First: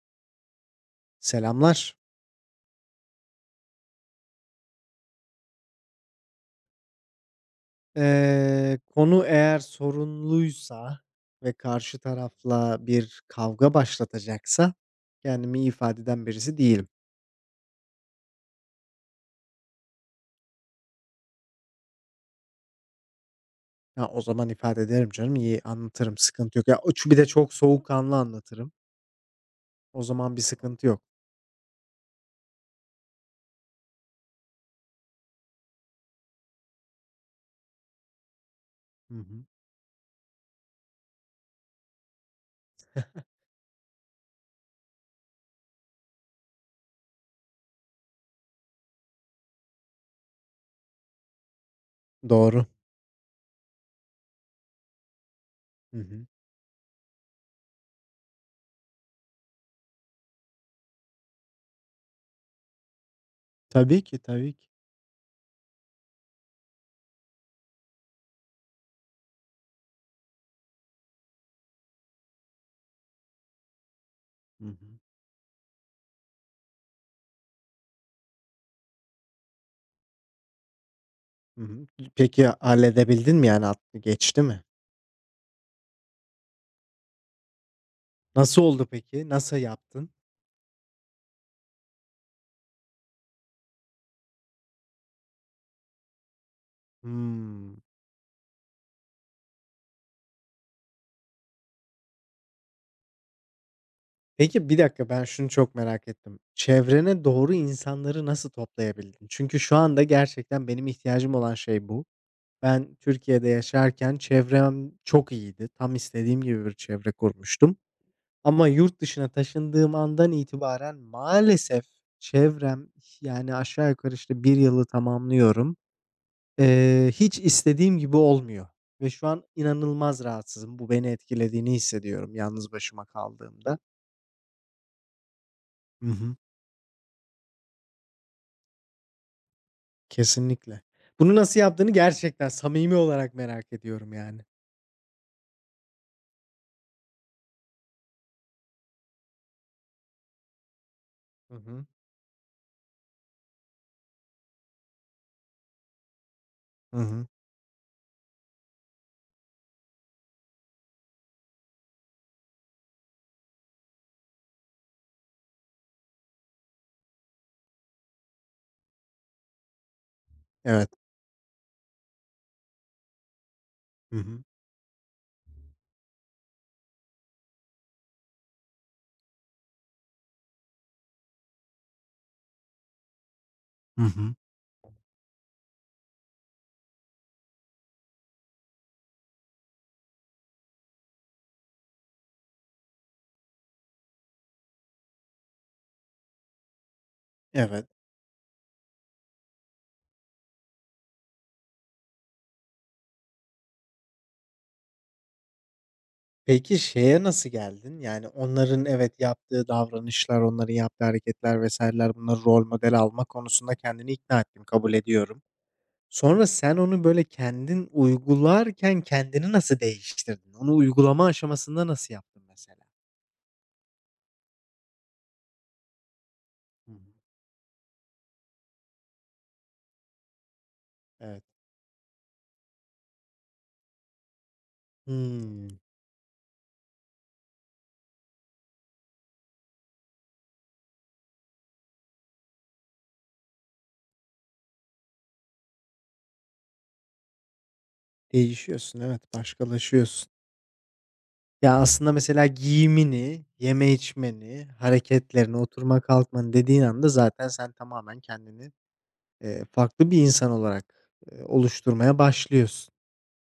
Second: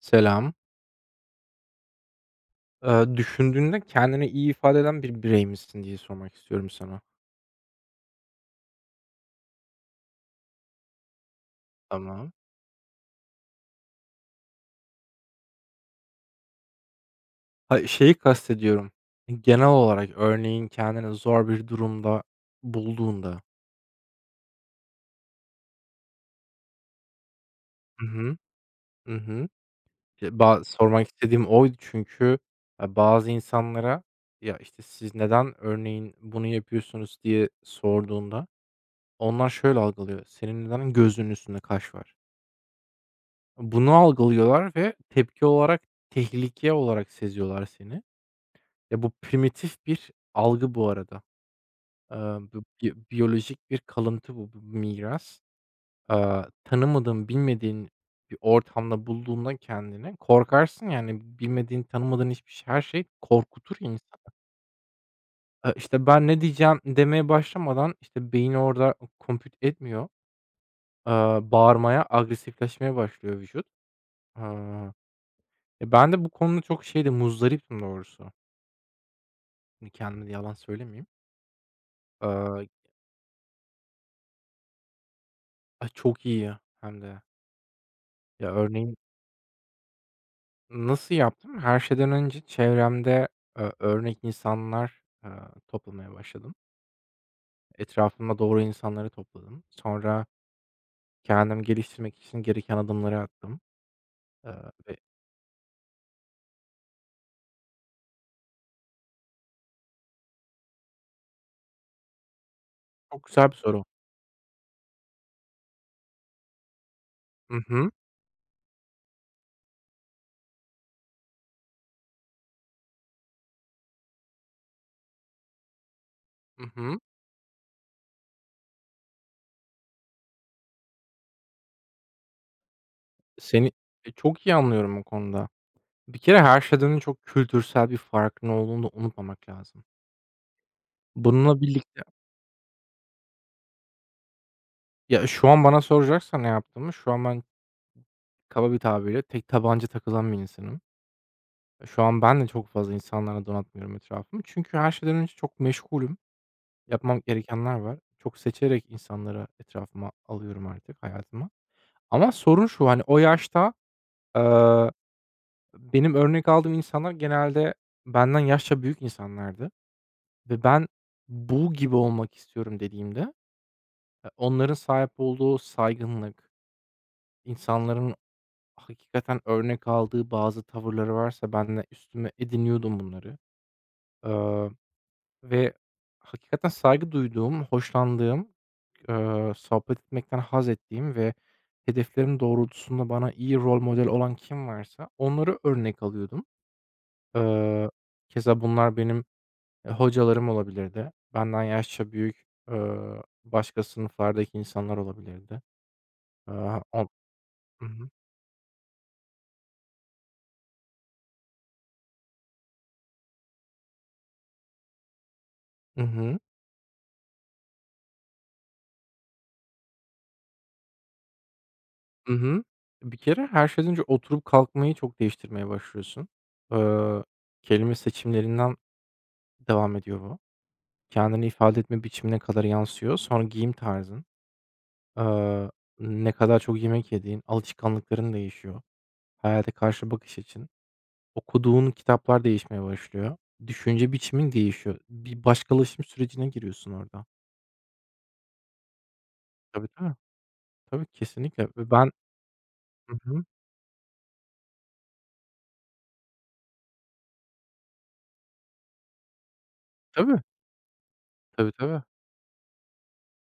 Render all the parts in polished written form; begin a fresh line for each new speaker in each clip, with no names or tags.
Selam.
Selamlar.
Düşündüğünde kendini iyi ifade eden bir birey misin diye sormak istiyorum sana.
Konu eğer sorunluysa ve karşı
Tamam.
tarafla bir kavga başlatacaksa kendimi iyi ifade eden birisi değilim.
Ha, şeyi kastediyorum, genel olarak örneğin kendini zor bir durumda bulduğunda.
Ha, o zaman ifade ederim canım, iyi anlatırım, sıkıntı yok. Ya, o çu bir de çok
Hı
soğukkanlı
hı.
anlatırım.
Hı hı.
O zaman
Ya,
bir
ba
sıkıntı yok.
sormak istediğim oydu çünkü bazı insanlara, "Ya, işte, siz neden örneğin bunu yapıyorsunuz?" diye sorduğunda
Hı hı.
onlar şöyle algılıyor, "Senin neden gözünün üstünde kaş var?" Bunu algılıyorlar ve tepki olarak, tehlike olarak seziyorlar seni. Ya, bu primitif bir algı bu arada. Bu
Doğru.
biyolojik bir kalıntı bu, bu miras.
Hı hı.
Tanımadığın, bilmediğin bir ortamda bulduğunda kendini korkarsın, yani, bilmediğin, tanımadığın hiçbir şey, her şey korkutur insanı.
Tabii ki, tabii ki.
İşte, "Ben ne diyeceğim?" demeye başlamadan, işte, beyin orada compute etmiyor. Bağırmaya, agresifleşmeye başlıyor vücut.
Hı hı.
Aaa, Ben de bu konuda çok şeyde muzdariptim doğrusu. Şimdi kendime de yalan söylemeyeyim.
Hı hı. Peki
Aaa,
halledebildin mi yani, geçti mi?
Ay, çok iyi hem de. Ya,
Nasıl oldu
örneğin
peki? Nasıl yaptın?
nasıl yaptım? Her şeyden önce çevremde, örnek insanlar, toplamaya başladım.
Hımm.
Etrafıma doğru insanları topladım. Sonra kendim geliştirmek için gereken adımları attım, eee,
Peki, bir
ve
dakika, ben şunu çok merak ettim. Çevrene doğru insanları nasıl toplayabildin? Çünkü şu anda gerçekten benim ihtiyacım olan şey bu. Ben
çok
Türkiye'de
güzel bir soru.
yaşarken çevrem çok iyiydi. Tam istediğim gibi bir çevre
Hı
kurmuştum
hı.
ama yurt dışına taşındığım andan itibaren maalesef çevrem, yani, aşağı yukarı, işte, bir yılı tamamlıyorum.
Hı hı.
Hiç istediğim gibi olmuyor ve şu an inanılmaz rahatsızım. Bu beni etkilediğini hissediyorum yalnız başıma
Seni,
kaldığımda.
çok iyi anlıyorum o konuda.
Hı
Bir
hı.
kere her şeyden önce çok kültürsel bir farkın olduğunu da unutmamak lazım.
Kesinlikle. Bunu nasıl
Bununla
yaptığını
birlikte,
gerçekten samimi olarak merak ediyorum yani.
ya, şu an bana soracaksan ne yaptığımı, şu an ben kaba bir tabirle tek tabanca takılan bir insanım.
Hı hı.
Şu an ben de çok fazla insanlara donatmıyorum etrafımı. Çünkü her şeyden önce çok meşgulüm.
Hı
Yapmam
hı.
gerekenler var. Çok seçerek insanlara etrafıma alıyorum artık hayatıma. Ama sorun şu, hani, o yaşta, eee, benim örnek aldığım insanlar genelde benden yaşça büyük insanlardı ve ben
Evet.
"Bu gibi olmak istiyorum." dediğimde,
Hı hı.
onların sahip olduğu saygınlık, insanların hakikaten örnek aldığı bazı tavırları varsa ben de üstüme ediniyordum bunları.
Hı hı.
Ve hakikaten saygı duyduğum, hoşlandığım, sohbet etmekten haz ettiğim ve hedeflerim doğrultusunda bana iyi rol model olan kim varsa onları örnek alıyordum.
Evet.
Eee, Keza bunlar benim, hocalarım olabilirdi. Benden yaşça büyük, başka sınıflardaki insanlar olabilirdi.
Peki
On
şeye nasıl
Hı
geldin?
hı.
Yani onların evet yaptığı davranışlar, onların yaptığı hareketler vesaireler bunları rol model alma konusunda kendini ikna ettim, kabul ediyorum.
Hı hı.
Sonra sen onu böyle kendin uygularken kendini nasıl değiştirdin? Onu uygulama aşamasında nasıl
Hı
yaptın
hı.
mesela?
Bir kere her şeyden önce oturup kalkmayı çok değiştirmeye başlıyorsun.
Hı hı.
Eee, Kelime seçimlerinden devam ediyor bu.
Evet.
Kendini ifade etme biçimine kadar yansıyor. Sonra giyim tarzın,
Hımm.
eee, ne kadar çok yemek yediğin, alışkanlıkların değişiyor. Hayata karşı bakış açın, okuduğun kitaplar değişmeye başlıyor. Düşünce biçimin değişiyor. Bir başkalaşım sürecine giriyorsun orada.
Değişiyorsun, evet,
Tabii, tabii.
başkalaşıyorsun.
Tabii, kesinlikle
Ya,
ve
aslında
ben.
mesela
Hı hı.
giyimini, yeme içmeni, hareketlerini, oturma kalkmanı dediğin anda zaten sen tamamen kendini, farklı bir
Tabii,
insan olarak,
tabii, tabii.
oluşturmaya başlıyorsun.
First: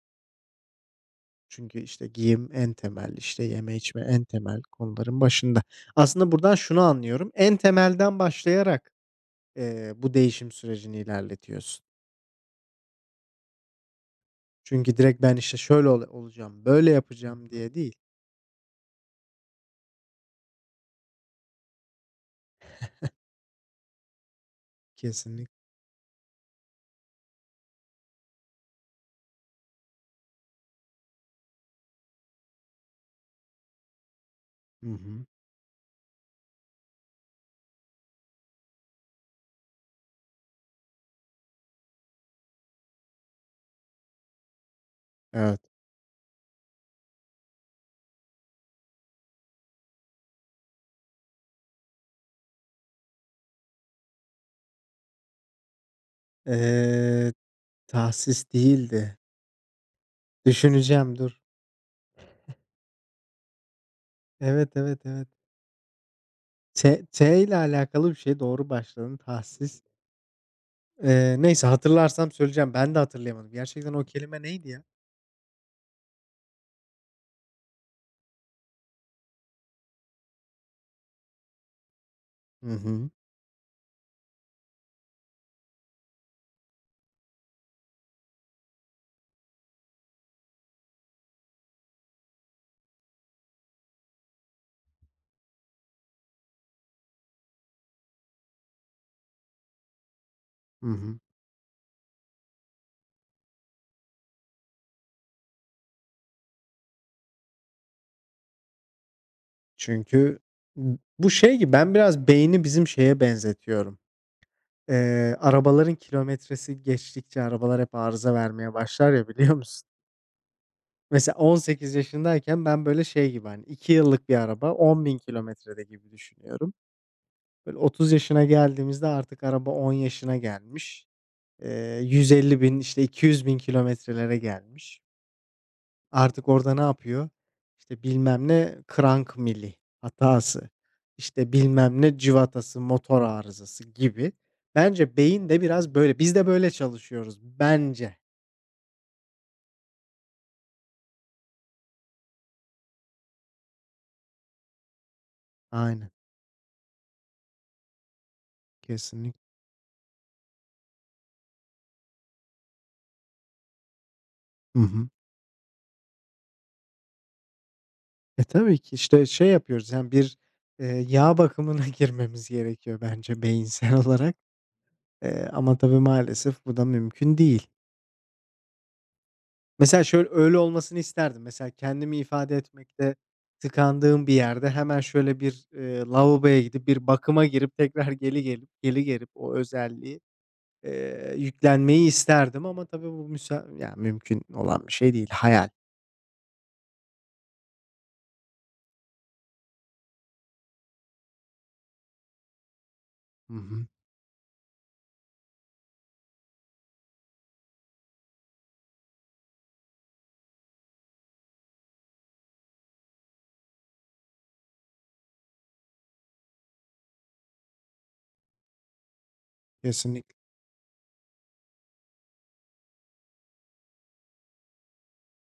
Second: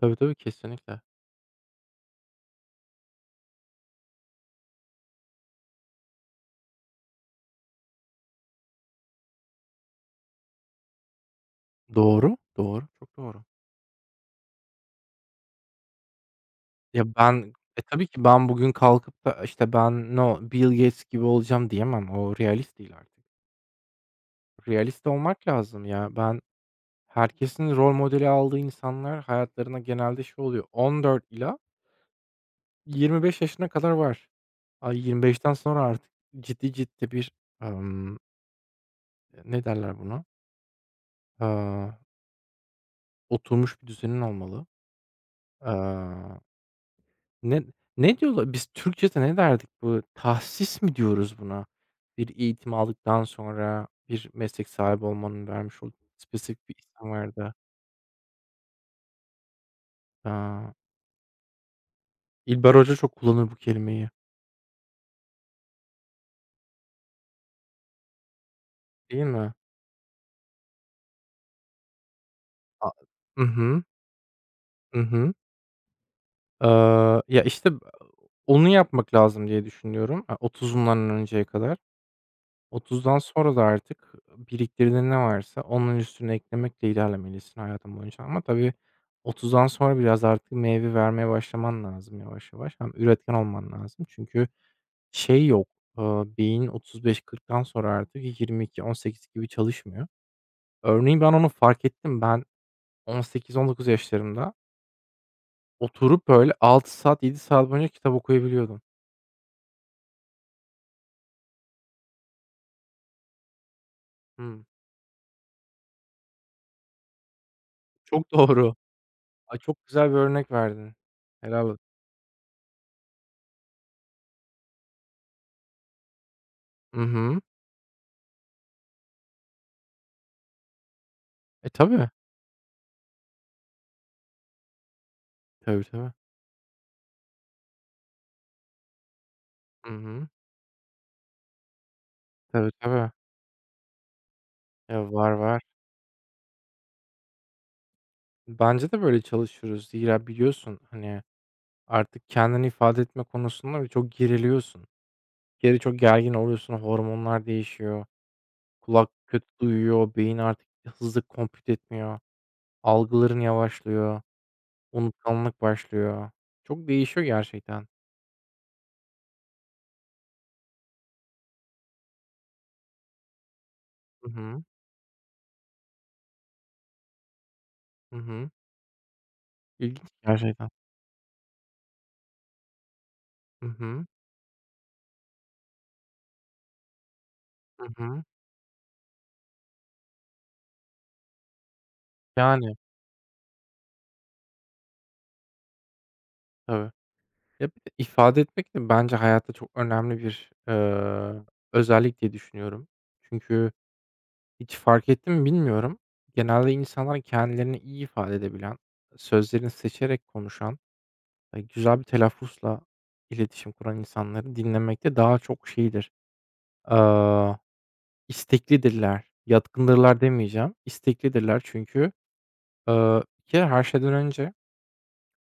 Tabii, tabii, kesinlikle.
Çünkü, işte, giyim en temel, işte, yeme içme en temel konuların başında. Aslında buradan şunu anlıyorum, en temelden başlayarak, bu değişim sürecini ilerletiyorsun.
Doğru, doğru, çok doğru.
Çünkü direkt ben, işte, şöyle olacağım, böyle
Ya,
yapacağım
ben...
diye değil.
Tabii ki ben bugün kalkıp da, işte, ben, no, Bill Gates gibi olacağım diyemem. O realist değil artık. Realist olmak
Kesinlikle.
lazım ya. Ben herkesin rol modeli aldığı insanlar hayatlarına genelde şey oluyor. 14 ila 25 yaşına kadar var.
Hı
Ay
hı.
25'ten sonra artık ciddi ciddi bir, emm, ne derler buna? Aaa, Oturmuş bir düzenin olmalı.
Evet. Evet.
Aaa, ne ne diyorlar? Biz Türkçede ne derdik bu? Tahsis mi diyoruz buna? Bir eğitim aldıktan sonra bir meslek sahibi olmanın vermiş olduğu spesifik bir isim vardı.
Tahsis değildi.
Aaa,
Düşüneceğim dur.
İlber Hoca çok kullanır bu kelimeyi.
Evet, evet, evet. T T ile alakalı bir şey doğru başladın.
Değil mi?
Tahsis. Neyse hatırlarsam söyleyeceğim.
A
Ben de
Hı
hatırlayamadım.
hı.
Gerçekten o kelime neydi ya?
Hı hı. Ya, işte, onu yapmak lazım diye düşünüyorum, 30'umdan önceye kadar.
Hı hı.
30'dan sonra da artık biriktirdiğin ne varsa onun üstüne eklemekle ilerlemelisin hayatın boyunca ama tabii 30'dan sonra biraz artık meyve vermeye başlaman lazım yavaş yavaş. Hem üretken olman lazım çünkü şey yok, eee, beyin 35-40'tan sonra artık 22-18 gibi çalışmıyor.
Hı hı.
Örneğin ben onu fark ettim. Ben 18-19 yaşlarımda oturup böyle 6 saat, 7 saat boyunca kitap okuyabiliyordum.
Çünkü bu şey gibi ben biraz beyni bizim şeye benzetiyorum.
Hımm.
Arabaların kilometresi geçtikçe arabalar hep
Çok
arıza vermeye
doğru.
başlar ya biliyor
Ay, çok
musun?
güzel bir örnek verdin.
Mesela
Helal olsun.
18 yaşındayken ben böyle şey gibi hani 2 yıllık bir araba 10 bin kilometrede gibi düşünüyorum.
Hı hı.
Böyle 30 yaşına geldiğimizde artık araba 10 yaşına gelmiş.
E, tabii.
150 bin işte 200 bin kilometrelere gelmiş.
Tabii, tabii.
Artık orada ne yapıyor? İşte bilmem ne crank mili
Hı hı.
hatası, işte bilmem ne
Tabii,
civatası,
tabii.
motor arızası gibi.
Ya,
Bence
var,
beyin de
var.
biraz böyle. Biz de böyle çalışıyoruz bence.
Bence de böyle çalışıyoruz. Zira biliyorsun, hani, artık kendini ifade etme konusunda çok geriliyorsun. Bir kere çok
Aynen.
gergin oluyorsun, hormonlar değişiyor, kulak
Kesinlikle.
kötü duyuyor, beyin artık hızlı compute etmiyor, algıların yavaşlıyor,
Hı hı.
unutkanlık başlıyor. Çok değişiyor gerçekten.
E, tabii ki işte şey yapıyoruz yani bir, yağ bakımına girmemiz gerekiyor bence beyinsel
Hı
olarak.
hı.
Ama tabii maalesef bu da mümkün değil.
Hı hı.
Mesela
İlginç
öyle
gerçekten.
olmasını isterdim. Mesela kendimi ifade etmekte
Hı hı.
tıkandığım bir yerde hemen şöyle bir, lavaboya gidip bir bakıma girip
Hı
tekrar
hı.
geri gelip o özelliği, yüklenmeyi isterdim
Yani,
ama tabii bu mümkün olan bir şey değil. Hayal.
tabii. Ya, bir de ifade etmek de bence hayatta çok önemli bir, özellik diye düşünüyorum.
Hı
Çünkü
hı.
hiç fark ettin mi bilmiyorum. Genelde insanlar kendilerini iyi ifade edebilen, sözlerini seçerek konuşan, güzel bir telaffuzla iletişim kuran insanları dinlemekte daha çok şeydir, eee, isteklidirler, yatkındırlar
Kesinlikle.
demeyeceğim, isteklidirler çünkü, bir kere her şeyden önce...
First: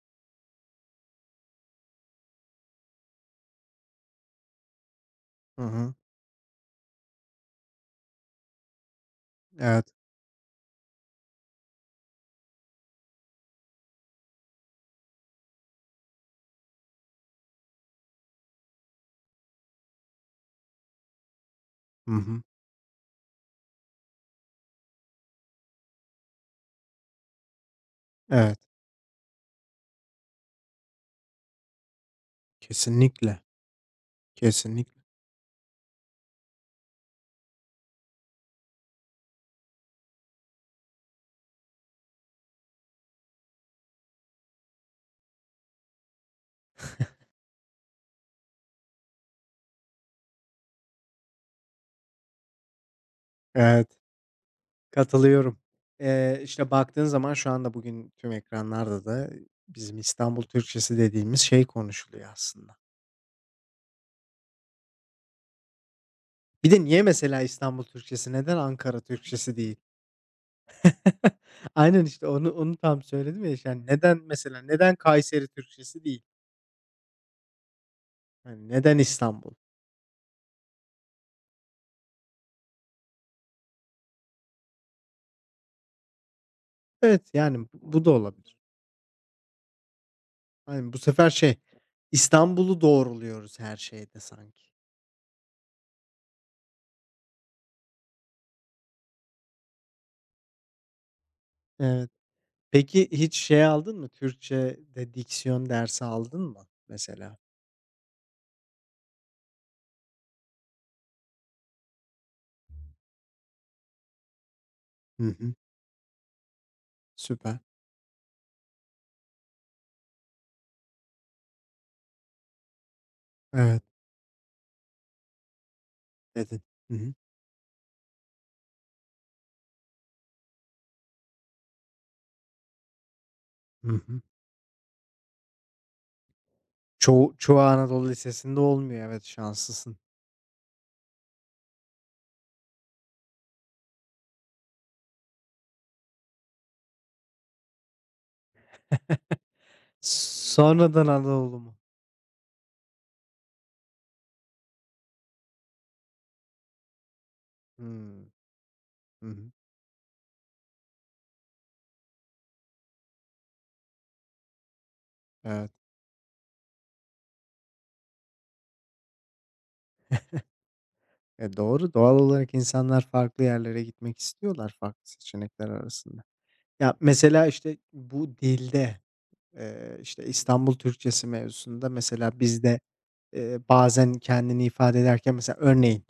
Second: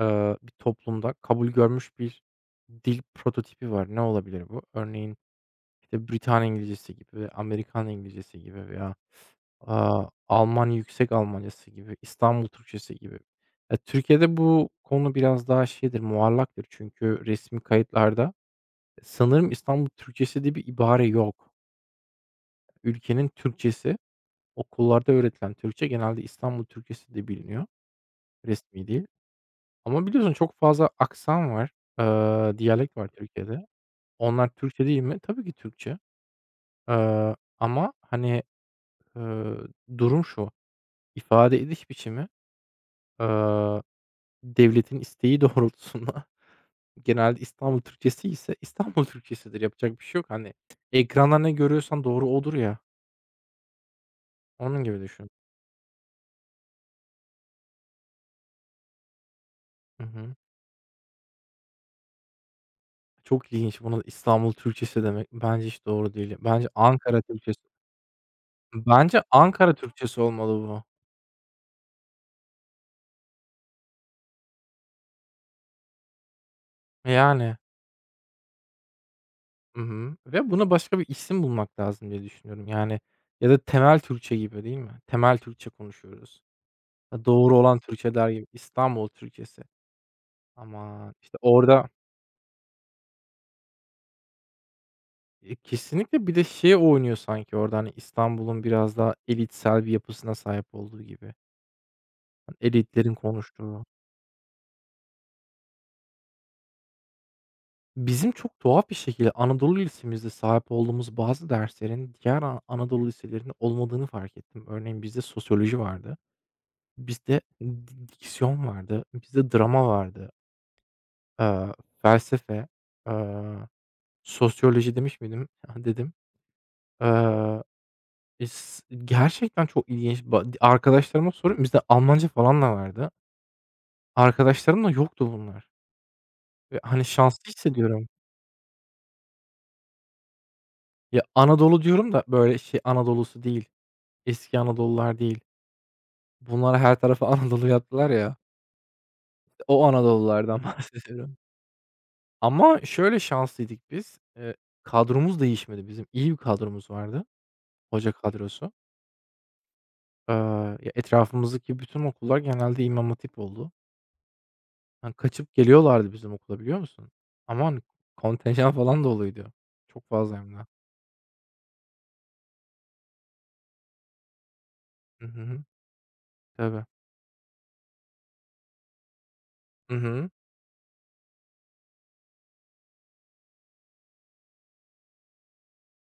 Bir toplumda kabul görmüş bir dil prototipi var. Ne olabilir bu? Örneğin,
Hı hı.
işte, Britanya İngilizcesi gibi, Amerikan İngilizcesi gibi veya,
Evet.
Alman Yüksek Almancası gibi, İstanbul Türkçesi gibi. Ya, Türkiye'de bu konu biraz daha şeydir, muallaktır çünkü resmi kayıtlarda sanırım İstanbul Türkçesi diye bir ibare yok.
Hı hı.
Ülkenin Türkçesi, okullarda öğretilen Türkçe genelde İstanbul Türkçesi diye biliniyor,
Evet.
resmi değil. Ama biliyorsun çok fazla aksan var, diyalekt var
Kesinlikle.
Türkiye'de. Onlar Türkçe değil
Kesinlikle.
mi? Tabii ki Türkçe. Ama, hani, eee, durum şu, ifade ediş biçimi, eee, devletin isteği doğrultusunda genelde İstanbul Türkçesi ise İstanbul Türkçesidir. Yapacak bir şey yok. Hani, ekranda ne görüyorsan doğru odur ya.
Evet.
Onun gibi düşün.
Katılıyorum. İşte, baktığın zaman şu anda bugün tüm ekranlarda da bizim
Hı hı.
İstanbul Türkçesi dediğimiz şey konuşuluyor aslında.
Çok ilginç. Buna İstanbul Türkçesi demek bence hiç doğru değil. Bence
Bir de niye
Ankara
mesela
Türkçesi.
İstanbul Türkçesi, neden Ankara
Bence
Türkçesi
Ankara
değil?
Türkçesi olmalı bu.
Aynen, işte, onu tam söyledim ya, yani, neden mesela, neden Kayseri Türkçesi değil?
Yani.
Hani, neden İstanbul?
Hı hı. Ve buna başka bir isim bulmak lazım diye düşünüyorum. Yani ya da temel Türkçe gibi değil mi? Temel Türkçe konuşuyoruz. Ha,
Evet,
doğru
yani,
olan
bu da
Türkçe der gibi.
olabilir.
İstanbul Türkçesi.
Yani bu
Ama
sefer
işte
şey,
orada...
İstanbul'u doğruluyoruz her şeyde sanki.
E, kesinlikle bir de şey oynuyor sanki orada hani İstanbul'un biraz daha elitsel bir yapısına sahip olduğu gibi.
Evet.
Hani
Peki
elitlerin
hiç şey
konuştuğu.
aldın mı, Türkçe'de diksiyon dersi aldın mı mesela?
Bizim çok tuhaf bir şekilde Anadolu lisemizde sahip olduğumuz bazı derslerin diğer Anadolu liselerinde olmadığını fark ettim. Örneğin bizde
Hı hı.
sosyoloji vardı. Bizde
Süper.
diksiyon vardı, bizde drama vardı, eee, felsefe, eee,
Evet,
sosyoloji demiş miydim? Dedim.
dedin. Hı hı.
Eee, is Gerçekten çok ilginç. Arkadaşlarıma soruyorum. Bizde Almanca falan da vardı.
Hı hı.
Arkadaşlarımda yoktu bunlar ve, hani,
Çoğu
şanslı
çoğu Anadolu
hissediyorum.
lisesinde olmuyor. Evet, şanslısın.
Ya, Anadolu diyorum da böyle şey Anadolu'su değil, eski Anadolular değil. Bunlara her tarafı Anadolu yaptılar ya, o Anadolulardan
Sonradan
bahsediyorum.
Anadolu mu?
Ama şöyle şanslıydık biz, kadromuz değişmedi bizim. İyi bir kadromuz vardı, hoca
Hımm.
kadrosu.
Hı hı.
Eee, Ya, etrafımızdaki bütün okullar genelde İmam Hatip oldu. Hani, kaçıp
Evet.
geliyorlardı bizim okula, biliyor musun? Aman, kontenjan falan doluydu. Çok fazla hem de.
E, doğru. Doğal olarak insanlar farklı yerlere gitmek istiyorlar farklı
Hı hı.
seçenekler arasında.
Tabii.
Ya, mesela, işte, bu dilde,
Hı
işte,
hı.
İstanbul Türkçesi mevzusunda mesela bizde, bazen kendini ifade ederken mesela örneğin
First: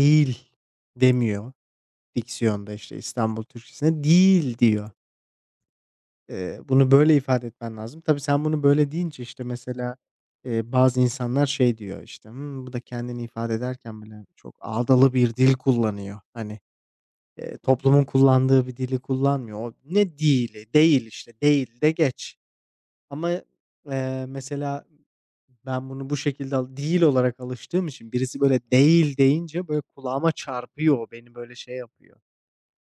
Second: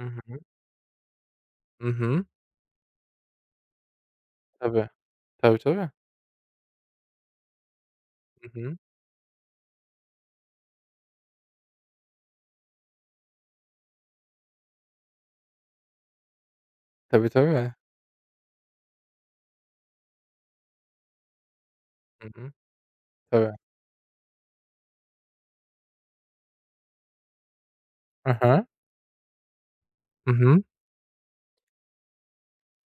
Hı hı.
demiyor.
Hı hı.
Diksiyonda, işte, İstanbul Türkçesinde "değil"
Tabii.
diyor.
Tabii, tabii.
Bunu böyle ifade etmen lazım. Tabii sen
Hı
bunu
hı.
böyle deyince, işte, mesela, bazı insanlar şey diyor, işte, "Hımm, bu da kendini ifade ederken bile çok ağdalı bir dil kullanıyor." Hani,
Tabii, tabii.
toplumun kullandığı bir dili kullanmıyor. O "Ne dili? Değil, işte, değil de
Hı
geç."
hı.
Ama,
Tabii.
mesela ben bunu bu şekilde al değil olarak alıştığım için
Hı
birisi böyle
hı.
"değil" deyince böyle
Hı
kulağıma
hı.
çarpıyor. O beni böyle şey yapıyor,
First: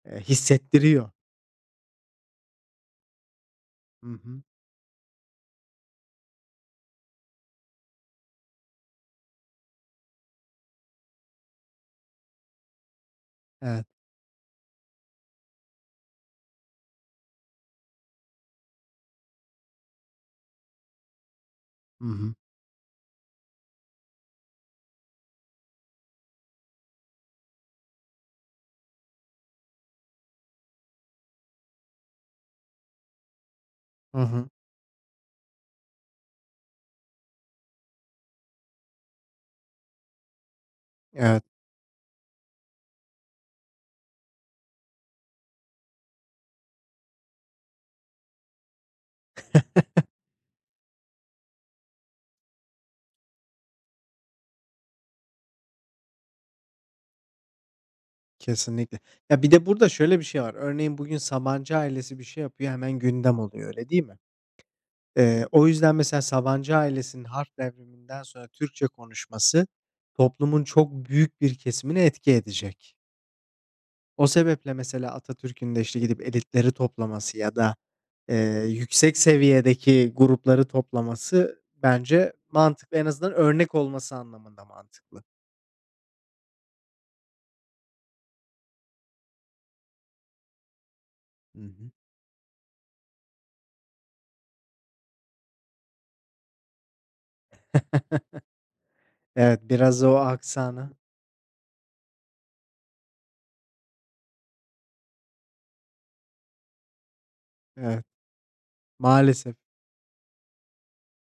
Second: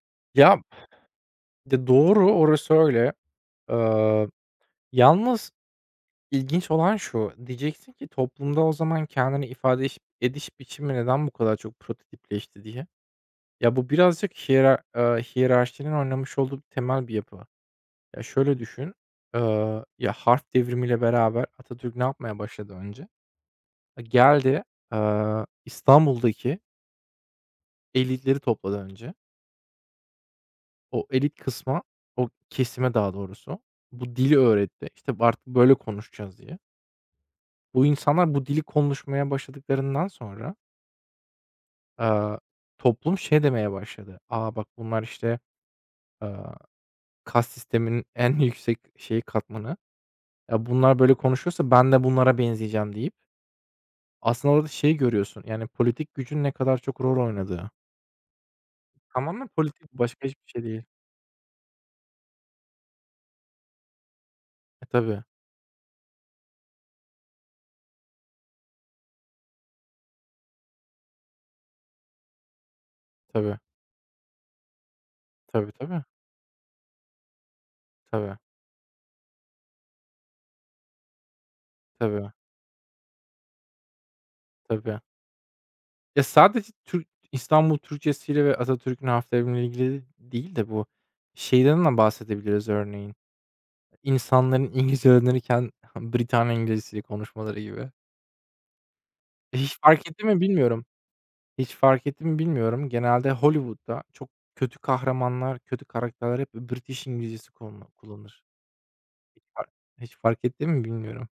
Ya,
hissettiriyor.
ya, doğru orası öyle.
Hı
Eee,
hı.
Yalnız İlginç olan şu, diyeceksin ki toplumda o zaman kendini ifade ediş biçimi neden bu kadar çok prototipleşti diye. Ya,
Evet.
bu birazcık hiyerarşinin oynamış olduğu temel bir yapı. Ya, şöyle düşün, ya, harf devrimiyle beraber Atatürk ne
Hı hı.
yapmaya başladı önce? E, geldi, İstanbul'daki elitleri topladı önce. O elit kısma, o kesime daha doğrusu bu
Hı
dili
hı.
öğretti. İşte, artık böyle konuşacağız diye. Bu insanlar bu dili konuşmaya başladıklarından sonra
Evet,
Aaa, toplum şey demeye başladı: "Aa bak bunlar işte, aaa, kas sisteminin en yüksek şeyi katmanı. Ya, bunlar böyle konuşuyorsa ben de bunlara benzeyeceğim." deyip aslında orada şeyi görüyorsun, yani, politik gücün ne kadar çok rol oynadığı.
kesinlikle. Ya,
Tamamen
bir de burada
politik,
şöyle bir
başka
şey
hiçbir
var.
şey değil.
Örneğin bugün Sabancı ailesi bir şey yapıyor, hemen gündem oluyor, öyle değil mi?
E, tabii,
O yüzden mesela Sabancı ailesinin Harf Devrimi'nden sonra Türkçe konuşması toplumun çok büyük bir kesimini etki edecek.
tabii,
O sebeple mesela
tabii,
Atatürk'ün de, işte,
tabii,
gidip elitleri toplaması ya da,
tabii,
yüksek seviyedeki grupları toplaması
tabii,
bence mantıklı. En azından örnek olması anlamında
tabii.
mantıklı.
Ya, sadece İstanbul Türkçesiyle ve Atatürk'ün haftalarıyla ilgili değil de bu
Hı
şeyden
hı.
de bahsedebiliriz örneğin. İnsanların İngilizce öğrenirken Britanya İngilizcesi konuşmaları gibi. E,
Evet,
hiç
biraz
fark
o
etti mi bilmiyorum.
aksanı.
Hiç fark etti mi bilmiyorum. Genelde Hollywood'da çok kötü kahramanlar, kötü karakterler hep British İngilizcesi
Evet,
kullanır. Hiç
maalesef,
fark Hiç fark ettin mi bilmiyorum.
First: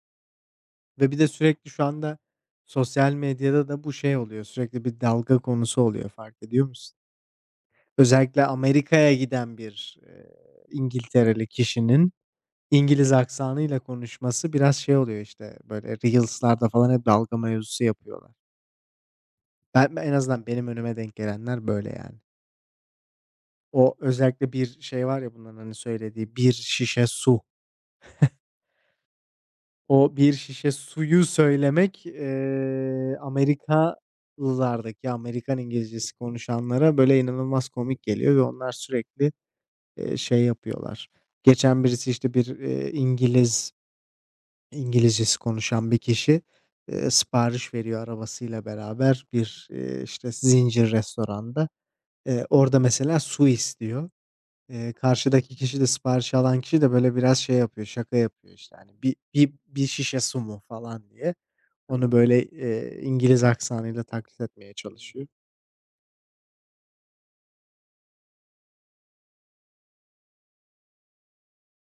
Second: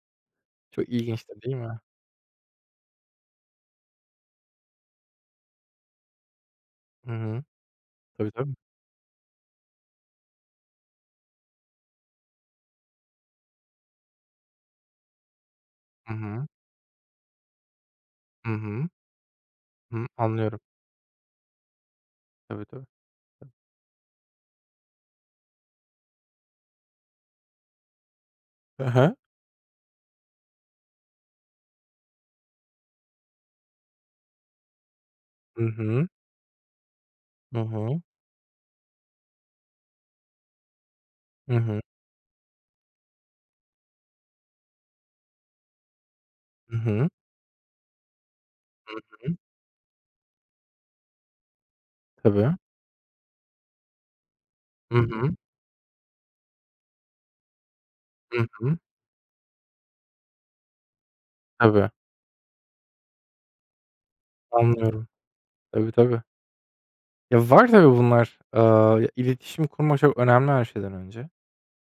Çok
ve bir de
ilginçtir değil
sürekli
mi?
şu anda sosyal medyada da bu şey oluyor, sürekli bir dalga konusu oluyor, fark ediyor musun?
Hı hı. Tabii,
Özellikle
tabii.
Amerika'ya giden bir, İngiltereli kişinin İngiliz aksanıyla konuşması biraz şey oluyor, işte, böyle
Hı hı.
reels'larda falan hep dalga mevzusu yapıyorlar.
Hı hı.
Ben ben-
Hı,
en azından
anlıyorum.
benim önüme denk gelenler böyle yani.
Tabii, tabii.
O özellikle bir şey var ya bunların, hani, söylediği, "bir şişe su." O bir şişe suyu söylemek, Amerikalılardaki, Amerikan İngilizcesi konuşanlara böyle
Hı
inanılmaz komik
hı.
geliyor ve onlar sürekli, şey yapıyorlar.
Hı hı.
Geçen birisi, işte, bir, İngiliz İngilizcesi konuşan bir kişi,
Hı hı. Hı hı.
sipariş veriyor arabasıyla
Hı
beraber
hı.
bir, işte, zincir restoranda.
Tabii.
Orada mesela su istiyor.
Hı hı.
Karşıdaki kişi de sipariş alan kişi de, böyle, biraz şey yapıyor, şaka
Hı
yapıyor, işte,
hı.
hani, "Bir bir bir şişe su mu?" falan diye.
Tabii.
Onu, böyle, İngiliz aksanıyla taklit etmeye
Anlıyorum.
çalışıyor.
Tabii, tabii. Ya, var tabii bunlar. İletişim kurmak çok önemli her şeyden önce.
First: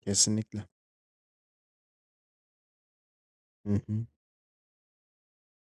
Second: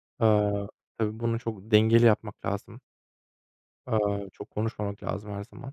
Kesinlikle.
Aaa, tabii bunu çok dengeli yapmak lazım.
Hı hı.
Çok konuşmamak lazım her zaman.